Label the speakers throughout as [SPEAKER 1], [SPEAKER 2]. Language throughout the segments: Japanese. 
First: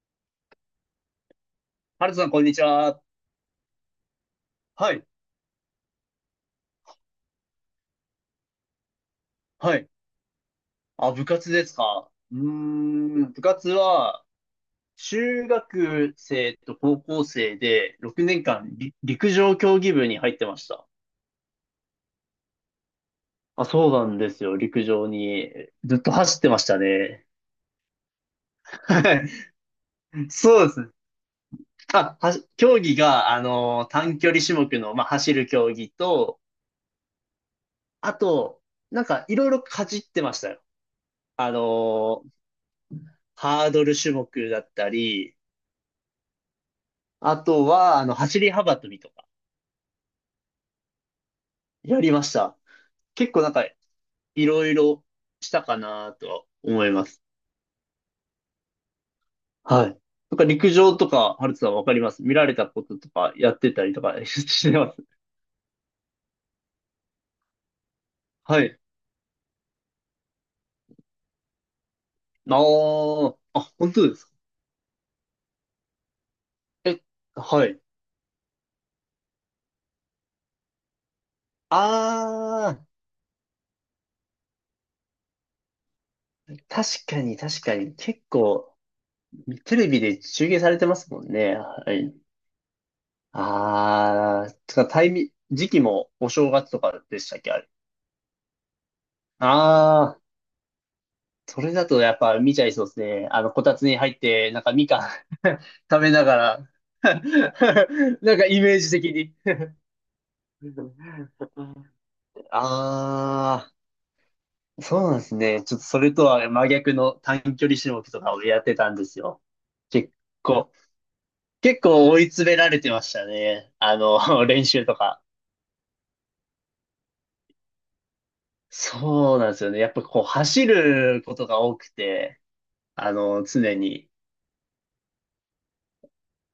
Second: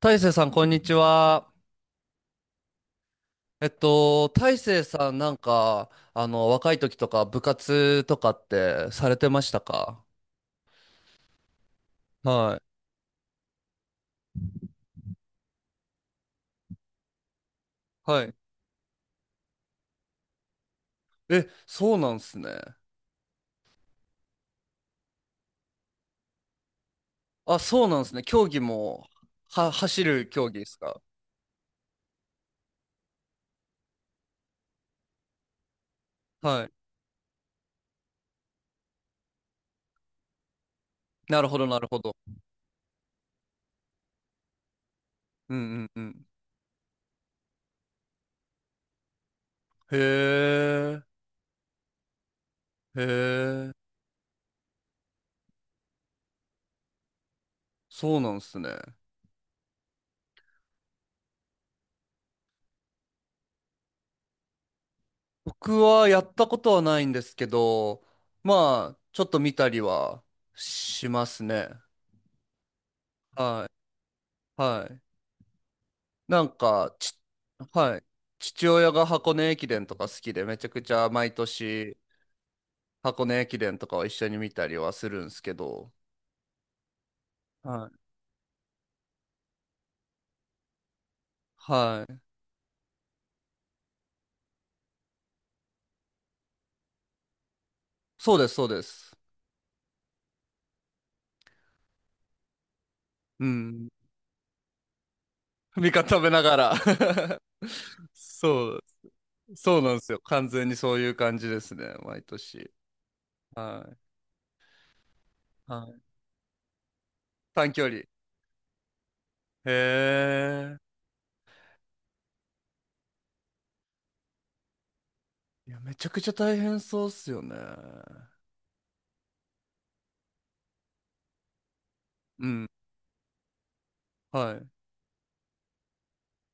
[SPEAKER 1] 大成さん、こんにちは。
[SPEAKER 2] ハルトさん、こんにちは。
[SPEAKER 1] 大成
[SPEAKER 2] はい、
[SPEAKER 1] さん、若い時とか、部活とかってされてました
[SPEAKER 2] はい。
[SPEAKER 1] か？
[SPEAKER 2] あ、部活ですか。うー
[SPEAKER 1] はい。
[SPEAKER 2] ん、部活は、中学生と高校生で
[SPEAKER 1] は
[SPEAKER 2] 6
[SPEAKER 1] い。
[SPEAKER 2] 年間り陸上競技部に入ってました。
[SPEAKER 1] え、そうなんすね。
[SPEAKER 2] あ、そうなんですよ。陸上に。ずっと走ってましたね。
[SPEAKER 1] あ、そうなんすね。競技 も、
[SPEAKER 2] はい。
[SPEAKER 1] は、走る競技
[SPEAKER 2] そ
[SPEAKER 1] で
[SPEAKER 2] うで
[SPEAKER 1] す
[SPEAKER 2] すね。
[SPEAKER 1] か？
[SPEAKER 2] あ、競技が、短距離種目の、まあ、走る競技と、
[SPEAKER 1] はい。
[SPEAKER 2] あと、なんか、いろいろかじってましたよ。
[SPEAKER 1] なる
[SPEAKER 2] あ
[SPEAKER 1] ほ
[SPEAKER 2] の
[SPEAKER 1] ど、なるほど。
[SPEAKER 2] ーハードル種目だったり、
[SPEAKER 1] うんうんうん。
[SPEAKER 2] あとは、あの、走り幅跳びとか、
[SPEAKER 1] へえ、
[SPEAKER 2] やりました。
[SPEAKER 1] へ
[SPEAKER 2] 結構なんか、
[SPEAKER 1] え、
[SPEAKER 2] いろいろしたかなとは思います。
[SPEAKER 1] そうなんすね。
[SPEAKER 2] はい。なんか陸上とか、ハルトさんわかります見られたこととか、やってたりとか してます？
[SPEAKER 1] 僕はやったことはないんですけど、
[SPEAKER 2] はい。
[SPEAKER 1] まあ、ちょっと見たりはしますね。
[SPEAKER 2] あー、あ、
[SPEAKER 1] は
[SPEAKER 2] 本当ですか？
[SPEAKER 1] い。はい。なんか、
[SPEAKER 2] え、
[SPEAKER 1] ち、
[SPEAKER 2] はい。
[SPEAKER 1] はい。父親が箱根駅伝とか好きで、めちゃくちゃ毎
[SPEAKER 2] あ
[SPEAKER 1] 年
[SPEAKER 2] ー、
[SPEAKER 1] 箱根駅伝とかを一緒に見たりはするんですけど。
[SPEAKER 2] 確かに確か
[SPEAKER 1] は
[SPEAKER 2] に。
[SPEAKER 1] い。
[SPEAKER 2] 結構、テレビで中継されてますもんね。は
[SPEAKER 1] はい。
[SPEAKER 2] い。あー、つかタイミ、時期もお正月とかでしたっけ、あれ？
[SPEAKER 1] そうです、そうです。
[SPEAKER 2] あ、それだとやっぱ見ちゃいそうですね。あ
[SPEAKER 1] う
[SPEAKER 2] の、こたつ
[SPEAKER 1] ん。
[SPEAKER 2] に入って、なんかみかん
[SPEAKER 1] 味
[SPEAKER 2] 食
[SPEAKER 1] 方
[SPEAKER 2] べ
[SPEAKER 1] 食
[SPEAKER 2] な
[SPEAKER 1] べ
[SPEAKER 2] が
[SPEAKER 1] なが
[SPEAKER 2] ら
[SPEAKER 1] ら
[SPEAKER 2] なんかイ
[SPEAKER 1] そ
[SPEAKER 2] メー
[SPEAKER 1] う、
[SPEAKER 2] ジ的に。
[SPEAKER 1] そうなんですよ。完全にそういう感じですね、毎年。
[SPEAKER 2] あ
[SPEAKER 1] はい。
[SPEAKER 2] あ、そうなんですね。ちょっ
[SPEAKER 1] は
[SPEAKER 2] とそ
[SPEAKER 1] い。
[SPEAKER 2] れとは真逆の短距
[SPEAKER 1] 短
[SPEAKER 2] 離
[SPEAKER 1] 距
[SPEAKER 2] 種目
[SPEAKER 1] 離。
[SPEAKER 2] とかをやってたんですよ。結
[SPEAKER 1] へ
[SPEAKER 2] 構、
[SPEAKER 1] え。
[SPEAKER 2] 結構追い詰められてましたね。あの、練習とか。
[SPEAKER 1] いや、めちゃくちゃ大変そうっすよね。
[SPEAKER 2] そうなんですよね。やっぱこう走ることが多くて、
[SPEAKER 1] うん。
[SPEAKER 2] あの、常に。
[SPEAKER 1] はい。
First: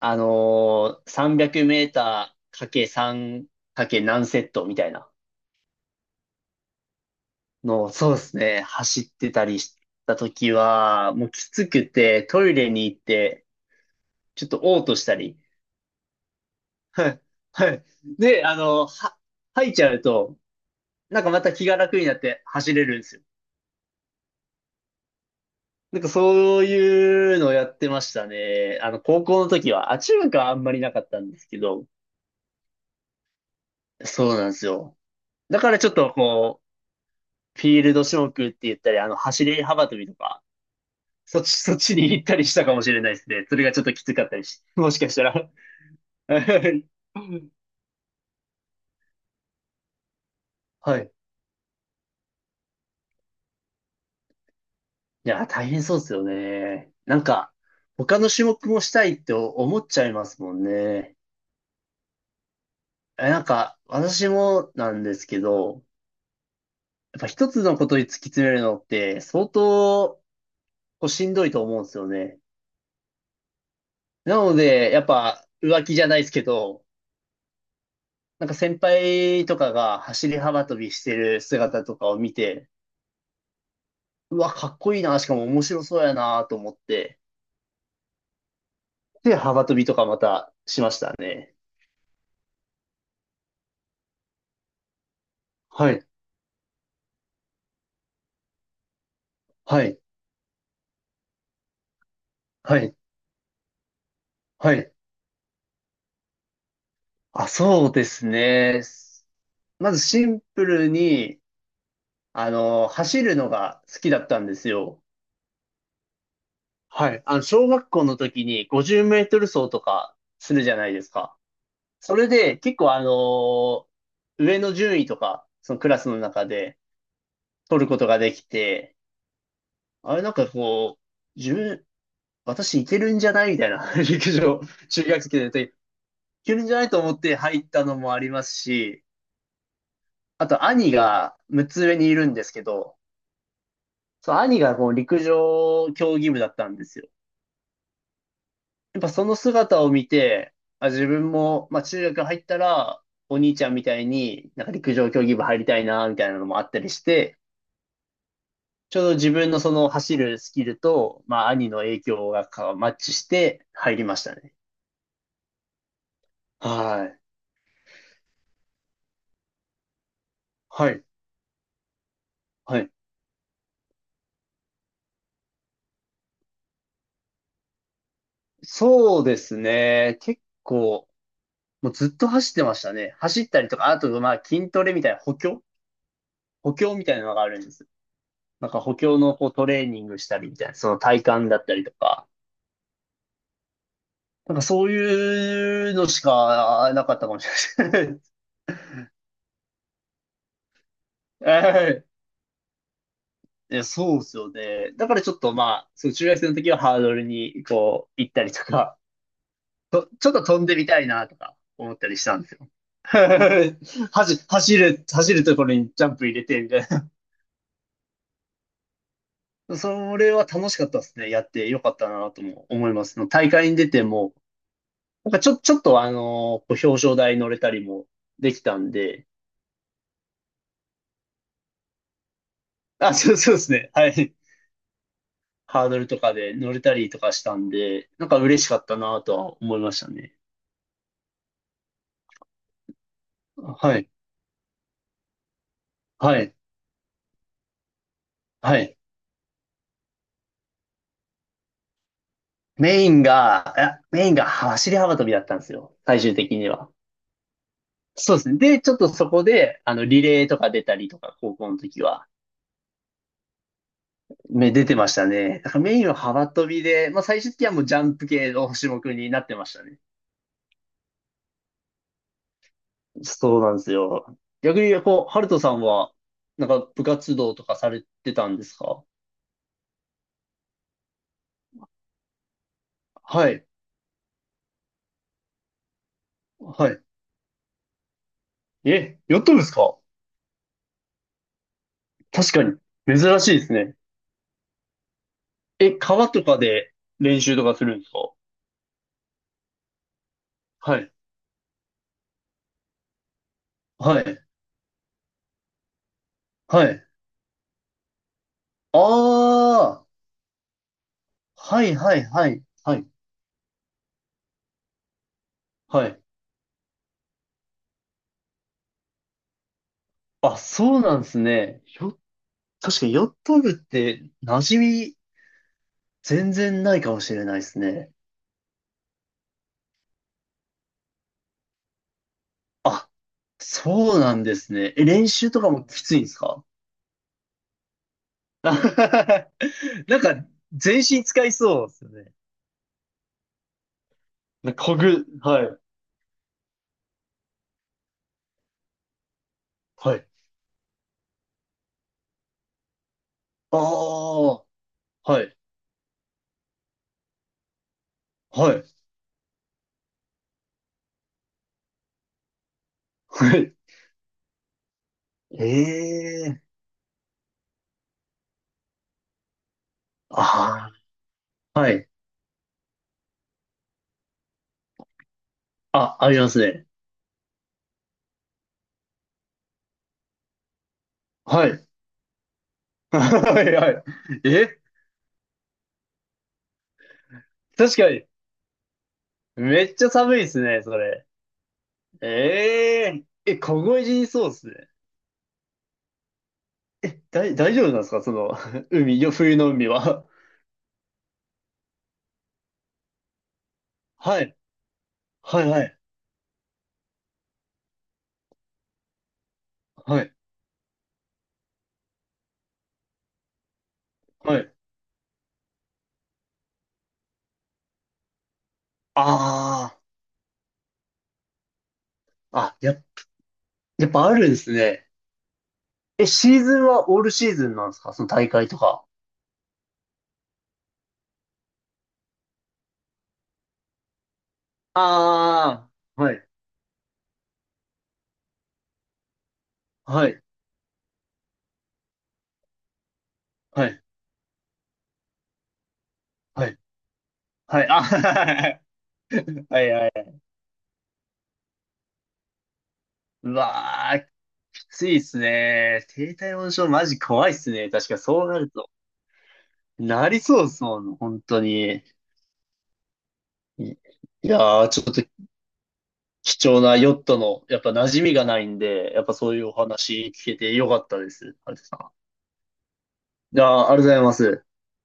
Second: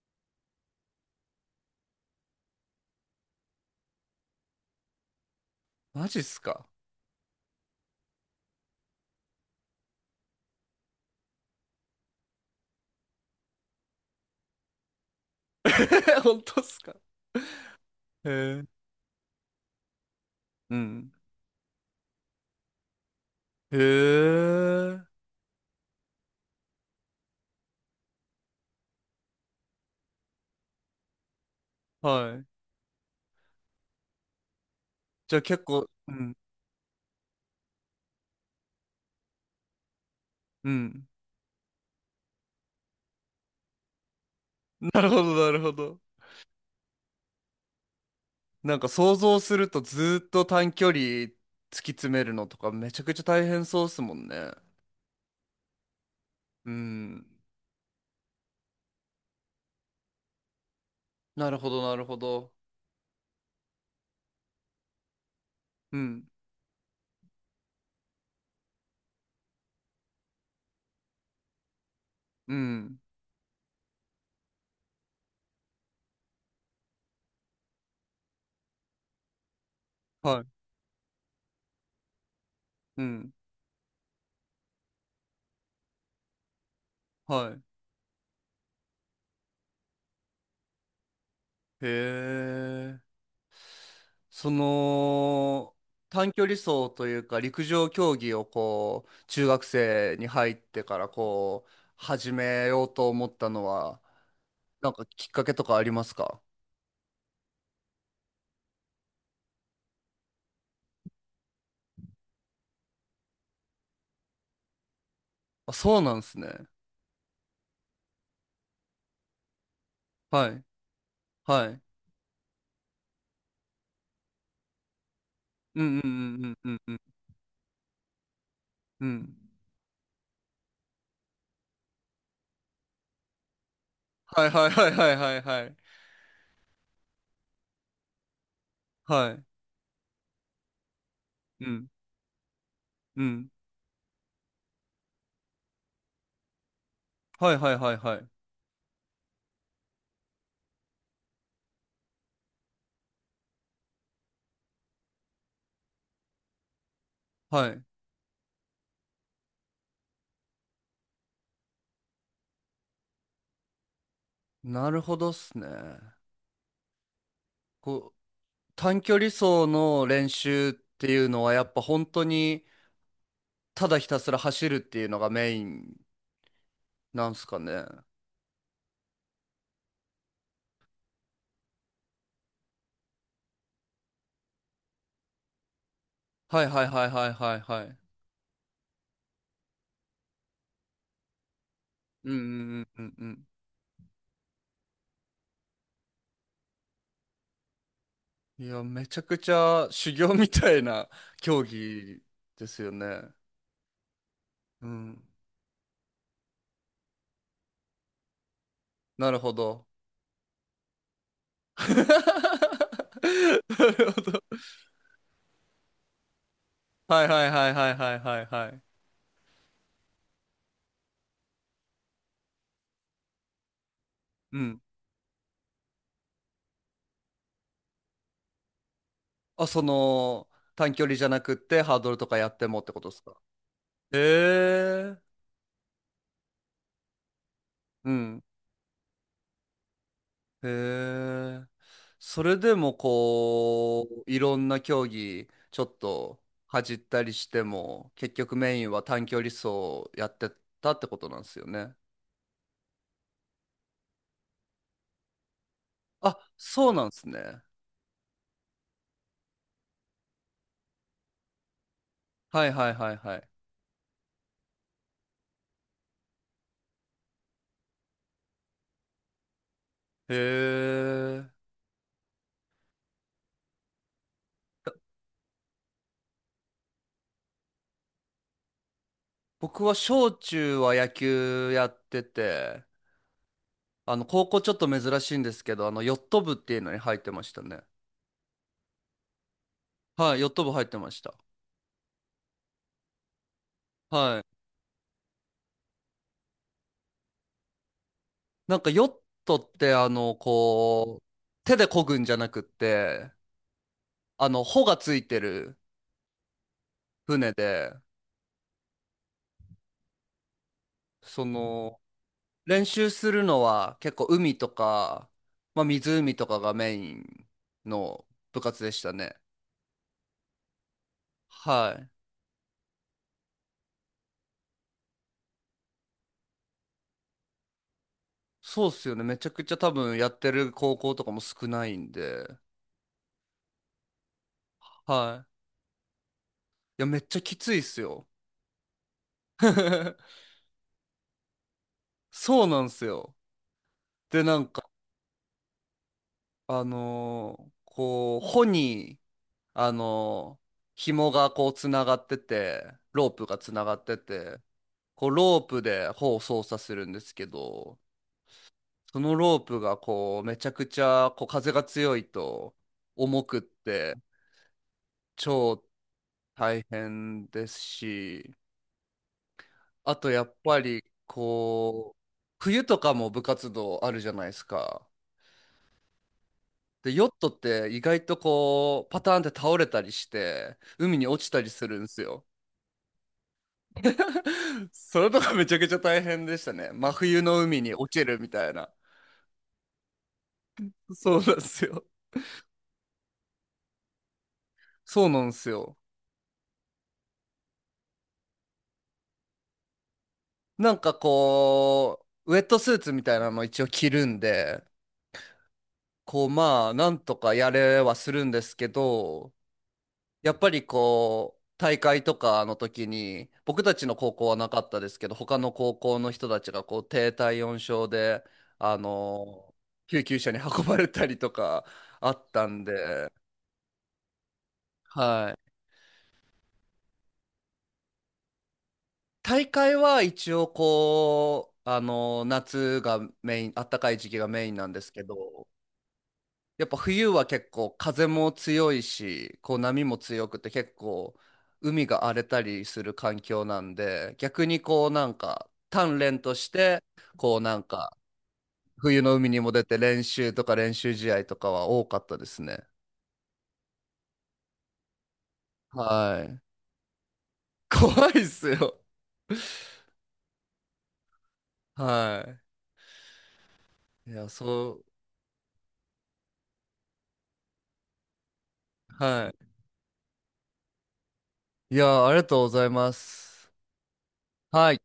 [SPEAKER 2] 300メーターかけ3かけ何セットみたいな
[SPEAKER 1] マジっすか？
[SPEAKER 2] のを、そうですね、走ってたりした時は、もうきつくて、トイレに行って、ちょっと嘔吐したり、
[SPEAKER 1] 本当っすか？
[SPEAKER 2] はい、はい。
[SPEAKER 1] へ
[SPEAKER 2] で、
[SPEAKER 1] え。
[SPEAKER 2] 吐いちゃうと、
[SPEAKER 1] うん。
[SPEAKER 2] なんかまた気が楽になって走れるんですよ。
[SPEAKER 1] へえ。
[SPEAKER 2] なんかそういうのをやってましたね。あの、高校の時は、あ、中学はあんまりなかったんですけど、
[SPEAKER 1] はい。
[SPEAKER 2] そうなんですよ。
[SPEAKER 1] じゃあ
[SPEAKER 2] だ
[SPEAKER 1] 結
[SPEAKER 2] からち
[SPEAKER 1] 構、
[SPEAKER 2] ょっと
[SPEAKER 1] うん。
[SPEAKER 2] フィールド種目って言ったり、あの、走り幅跳びとか、
[SPEAKER 1] うん。
[SPEAKER 2] そっち、そっちに行ったりしたかもしれないですね。それがちょっときつかったりし、もし
[SPEAKER 1] なる
[SPEAKER 2] かし
[SPEAKER 1] ほど、
[SPEAKER 2] たら。
[SPEAKER 1] なるほど。
[SPEAKER 2] は
[SPEAKER 1] なんか想像するとずーっと短距離
[SPEAKER 2] い。
[SPEAKER 1] 突き詰めるのとかめちゃくちゃ大変そうっすもんね。
[SPEAKER 2] いや、大変そうですよ
[SPEAKER 1] う
[SPEAKER 2] ね。な
[SPEAKER 1] ん。
[SPEAKER 2] んか、他の種目もしたいって思っちゃいますもんね。
[SPEAKER 1] なるほど、なるほど。
[SPEAKER 2] え、なんか、私もなんですけど、
[SPEAKER 1] うん。
[SPEAKER 2] やっぱ一つのことに突き詰めるのって相当こうしんどいと思うんですよね。
[SPEAKER 1] うん。
[SPEAKER 2] なので、やっぱ浮気じゃないですけど、なんか先輩とかが走り
[SPEAKER 1] はい。
[SPEAKER 2] 幅跳びしてる姿とかを見て、
[SPEAKER 1] うん。
[SPEAKER 2] うわ、かっこいいな、しかも面白そうやなと思って、
[SPEAKER 1] はい。
[SPEAKER 2] で、幅跳びとかまたしましたね。
[SPEAKER 1] へえ。その、
[SPEAKER 2] はい、
[SPEAKER 1] 短距離走というか陸上競技をこう、中学
[SPEAKER 2] はい、
[SPEAKER 1] 生に入ってからこう、始め
[SPEAKER 2] は
[SPEAKER 1] よう
[SPEAKER 2] い、
[SPEAKER 1] と思ったのは、
[SPEAKER 2] は
[SPEAKER 1] な
[SPEAKER 2] い。
[SPEAKER 1] んかきっかけとかありますか？
[SPEAKER 2] あ、そうですね。まずシンプルに、あの、走るのが好きだったんですよ。
[SPEAKER 1] あ、そうなんですね。
[SPEAKER 2] はい。あの、小学校の時に50メートル走とか
[SPEAKER 1] は
[SPEAKER 2] する
[SPEAKER 1] い。
[SPEAKER 2] じゃないですか。
[SPEAKER 1] はい。
[SPEAKER 2] それで結構あの、上の順位とか、その
[SPEAKER 1] う
[SPEAKER 2] ク
[SPEAKER 1] ん
[SPEAKER 2] ラ
[SPEAKER 1] う
[SPEAKER 2] スの
[SPEAKER 1] ん
[SPEAKER 2] 中
[SPEAKER 1] うんう
[SPEAKER 2] で、
[SPEAKER 1] んうん
[SPEAKER 2] 取ることができて、
[SPEAKER 1] うん。うん。
[SPEAKER 2] あれなんかこう、私いけるんじゃないみたいな、陸
[SPEAKER 1] はい
[SPEAKER 2] 上、
[SPEAKER 1] はいはい
[SPEAKER 2] 中
[SPEAKER 1] はい
[SPEAKER 2] 学
[SPEAKER 1] はい
[SPEAKER 2] 生
[SPEAKER 1] は
[SPEAKER 2] でい
[SPEAKER 1] い。
[SPEAKER 2] けるんじゃないと思って入ったのもありますし、
[SPEAKER 1] はい。
[SPEAKER 2] あと兄が
[SPEAKER 1] う
[SPEAKER 2] 6つ
[SPEAKER 1] ん。
[SPEAKER 2] 上にいるんですけど、
[SPEAKER 1] うん。
[SPEAKER 2] そう、兄がこう陸上競技部だったんですよ。
[SPEAKER 1] はいはいはいはい。
[SPEAKER 2] やっぱその姿を見て、あ、自分も、まあ中学入ったら、お兄ちゃんみたいになんか陸上競技部入りたいな、みたいなのもあったりして、
[SPEAKER 1] はい。
[SPEAKER 2] ちょうど自分のその走るスキルと、まあ兄の影響がかマッチして入りましたね。
[SPEAKER 1] なるほどっすね。
[SPEAKER 2] はい。
[SPEAKER 1] こう、短距離走の練習っ
[SPEAKER 2] はい。
[SPEAKER 1] ていうのはやっぱ本当に
[SPEAKER 2] はい。
[SPEAKER 1] ただひたすら走るっていうのがメインなんすかね。
[SPEAKER 2] そうですね。結構、もうずっと走ってましたね。走ったりとか、あとまあ筋トレみたいな補強
[SPEAKER 1] はい
[SPEAKER 2] 補
[SPEAKER 1] はい
[SPEAKER 2] 強み
[SPEAKER 1] はい
[SPEAKER 2] たい
[SPEAKER 1] は
[SPEAKER 2] な
[SPEAKER 1] い
[SPEAKER 2] のがあ
[SPEAKER 1] は
[SPEAKER 2] る
[SPEAKER 1] い
[SPEAKER 2] んで
[SPEAKER 1] は
[SPEAKER 2] す。
[SPEAKER 1] い。
[SPEAKER 2] なんか補強のこうトレーニングしたりみたいな、その体幹だったりとか。
[SPEAKER 1] うんうんうんうん
[SPEAKER 2] なんかそういうのしかなかったかもしれない。
[SPEAKER 1] うん。いや、めちゃくちゃ修行みたいな競技 ですよね。
[SPEAKER 2] え、そうですよ
[SPEAKER 1] う
[SPEAKER 2] ね。だか
[SPEAKER 1] ん。
[SPEAKER 2] らちょっとまあ、その中学生の時はハードルにこう行ったりとか、
[SPEAKER 1] なるほど。
[SPEAKER 2] と、ちょっと飛んでみたいなとか 思ったりしたんですよ。
[SPEAKER 1] な るほ
[SPEAKER 2] 走、
[SPEAKER 1] ど。
[SPEAKER 2] 走る、走るところにジャンプ入れてみたい
[SPEAKER 1] はいはいはいはいはいはいはい。
[SPEAKER 2] な。それは楽しかったですね。やってよかったなとも思います。その大会に出ても、
[SPEAKER 1] うん。
[SPEAKER 2] なんかちょっとあのこう表彰台乗れたりもできたんで、
[SPEAKER 1] あ、その、短距離じゃなくってハードルとかやってもってこと
[SPEAKER 2] あ、
[SPEAKER 1] ですか？
[SPEAKER 2] そうですね。はい。
[SPEAKER 1] へえ。
[SPEAKER 2] ハードルとかで乗れたりとかしたんで、
[SPEAKER 1] う
[SPEAKER 2] なんか
[SPEAKER 1] ん。
[SPEAKER 2] 嬉しかったなとは思いましたね。
[SPEAKER 1] へえ。それでも
[SPEAKER 2] は
[SPEAKER 1] こ
[SPEAKER 2] い。
[SPEAKER 1] う、いろんな競技、ちょっ
[SPEAKER 2] は
[SPEAKER 1] と
[SPEAKER 2] い。
[SPEAKER 1] 恥じったりしても、結局メ
[SPEAKER 2] は
[SPEAKER 1] イン
[SPEAKER 2] い。
[SPEAKER 1] は短距離走やってたってことなんですよね。
[SPEAKER 2] メインが、いやメインが走り幅跳びだったんですよ。最終
[SPEAKER 1] あ、
[SPEAKER 2] 的に
[SPEAKER 1] そ
[SPEAKER 2] は。
[SPEAKER 1] うなんですね。
[SPEAKER 2] そうですね。で、ちょっとそこで、あの、リレーとか出たりとか、高校の時は、
[SPEAKER 1] はいはいはいはい。へ
[SPEAKER 2] 出てましたね。だからメインは幅跳びで、まあ最終的にはもうジャンプ系の種目になってましたね。
[SPEAKER 1] え。
[SPEAKER 2] そうなんですよ。逆に、こう、ハルトさんは、なんか部活動とかされてたんですか？
[SPEAKER 1] 僕は小中は野球やってて、
[SPEAKER 2] はい。
[SPEAKER 1] 高校ちょっと珍しいんですけど、ヨット部っていう
[SPEAKER 2] は
[SPEAKER 1] のに
[SPEAKER 2] い。
[SPEAKER 1] 入ってましたね。
[SPEAKER 2] え、やったんですか？
[SPEAKER 1] はい、ヨット部入ってました。
[SPEAKER 2] 確かに。珍しいですね。
[SPEAKER 1] はい。
[SPEAKER 2] え、川とかで練習とかするんですか？
[SPEAKER 1] なんかヨットって、
[SPEAKER 2] はい。
[SPEAKER 1] 手で漕ぐんじゃなくって、
[SPEAKER 2] はい。
[SPEAKER 1] 帆がついてる
[SPEAKER 2] はい。
[SPEAKER 1] 船で、
[SPEAKER 2] ああ、
[SPEAKER 1] そ
[SPEAKER 2] はい
[SPEAKER 1] の、
[SPEAKER 2] はいはい、
[SPEAKER 1] 練
[SPEAKER 2] はい、
[SPEAKER 1] 習するのは結構海とか、まあ
[SPEAKER 2] はい。
[SPEAKER 1] 湖とかがメインの部活でしたね。
[SPEAKER 2] あ、そうなんですね。
[SPEAKER 1] はい。
[SPEAKER 2] 確かにヨット部って馴染み全然ないかもしれないですね。
[SPEAKER 1] そうっすよね。めちゃくちゃ多分やってる高校とかも少ないんで。
[SPEAKER 2] あ、そうなんですね。え、練
[SPEAKER 1] は
[SPEAKER 2] 習と
[SPEAKER 1] い。
[SPEAKER 2] かもきついんですか？
[SPEAKER 1] いや、めっちゃきついっすよ。
[SPEAKER 2] なん か、全身使いそうですよね。
[SPEAKER 1] そうなんすよ。で、
[SPEAKER 2] なこぐ、はい、
[SPEAKER 1] 穂に、あ
[SPEAKER 2] はい。
[SPEAKER 1] のー紐がこう、つながってて、ロープがつ
[SPEAKER 2] あ
[SPEAKER 1] ながって
[SPEAKER 2] あ、
[SPEAKER 1] て、こう、
[SPEAKER 2] はい、
[SPEAKER 1] ロープで穂を操作するんですけど、
[SPEAKER 2] はい、
[SPEAKER 1] そのロープがこう、めちゃくちゃ、こう、風が強いと、重
[SPEAKER 2] は
[SPEAKER 1] くっ
[SPEAKER 2] い。
[SPEAKER 1] て、
[SPEAKER 2] え
[SPEAKER 1] 超
[SPEAKER 2] えー、
[SPEAKER 1] 大変ですし、あとやっぱ
[SPEAKER 2] あ
[SPEAKER 1] り
[SPEAKER 2] あ、はい。
[SPEAKER 1] こう冬とかも部活動あるじゃないですか。
[SPEAKER 2] あ、ありますね。
[SPEAKER 1] でヨットって意外とこうパターンって倒れたりして海に落ちたり
[SPEAKER 2] はい。
[SPEAKER 1] す るんですよ。
[SPEAKER 2] はい、はい。え、
[SPEAKER 1] それとかめちゃくちゃ大変でしたね。真冬の海に
[SPEAKER 2] 確
[SPEAKER 1] 落
[SPEAKER 2] か
[SPEAKER 1] ち
[SPEAKER 2] に、
[SPEAKER 1] るみたいな。
[SPEAKER 2] めっちゃ寒いですね、それ。
[SPEAKER 1] そうなんですよ。
[SPEAKER 2] えええ、凍え死にそうですね。
[SPEAKER 1] そうなんですよ。
[SPEAKER 2] え、大丈夫なんですか？その、冬の海は。
[SPEAKER 1] なんかこうウェットスーツみたいなの一応着 るん
[SPEAKER 2] はい、
[SPEAKER 1] で
[SPEAKER 2] はい、はい、
[SPEAKER 1] こうまあなんとかやれはするんですけど、
[SPEAKER 2] はい、
[SPEAKER 1] やっぱりこう、大会とかの時に、僕たちの高校は
[SPEAKER 2] は
[SPEAKER 1] な
[SPEAKER 2] い。
[SPEAKER 1] かったですけど、他の高校の人たちがこう、低体温症で、あの、
[SPEAKER 2] あ
[SPEAKER 1] 救急車に運ばれたりとかあった
[SPEAKER 2] あ、あ、
[SPEAKER 1] んで、
[SPEAKER 2] やっぱあるんですね。
[SPEAKER 1] はい。
[SPEAKER 2] え、シーズンはオールシーズンなんですか？その大会とか。
[SPEAKER 1] 大会は一応こう、夏がメイン、暖かい時期がメインなんですけど、
[SPEAKER 2] ああ、はい、
[SPEAKER 1] やっぱ冬は結構風も強いし、こう波も
[SPEAKER 2] はい、
[SPEAKER 1] 強くて結構海が荒れたりする環境な
[SPEAKER 2] は
[SPEAKER 1] ん
[SPEAKER 2] い、
[SPEAKER 1] で、逆にこうなんか鍛錬と
[SPEAKER 2] は
[SPEAKER 1] し
[SPEAKER 2] い、
[SPEAKER 1] て、こうなん
[SPEAKER 2] はい、あ、
[SPEAKER 1] か
[SPEAKER 2] は
[SPEAKER 1] 冬の海にも出
[SPEAKER 2] い、
[SPEAKER 1] て
[SPEAKER 2] は
[SPEAKER 1] 練
[SPEAKER 2] い。
[SPEAKER 1] 習とか練習試合とかは多かったですね。
[SPEAKER 2] うわあ、きついっすね。低
[SPEAKER 1] は
[SPEAKER 2] 体
[SPEAKER 1] い。
[SPEAKER 2] 温症マジ怖いっす ね。確か
[SPEAKER 1] 怖いっ
[SPEAKER 2] そうな
[SPEAKER 1] す
[SPEAKER 2] ると。
[SPEAKER 1] よ。
[SPEAKER 2] なりそうですもん、本当に。
[SPEAKER 1] は
[SPEAKER 2] い
[SPEAKER 1] い。いや、
[SPEAKER 2] いやー、ち
[SPEAKER 1] そ
[SPEAKER 2] ょっと貴重なヨットの、やっぱ馴染みがないんで、や
[SPEAKER 1] う。
[SPEAKER 2] っぱ
[SPEAKER 1] は
[SPEAKER 2] そういうお話聞けてよかったです。あれ
[SPEAKER 1] い。い
[SPEAKER 2] さ
[SPEAKER 1] や、ありがとうございま
[SPEAKER 2] ん。いや
[SPEAKER 1] す。
[SPEAKER 2] ー、ありがとうございます。
[SPEAKER 1] はい。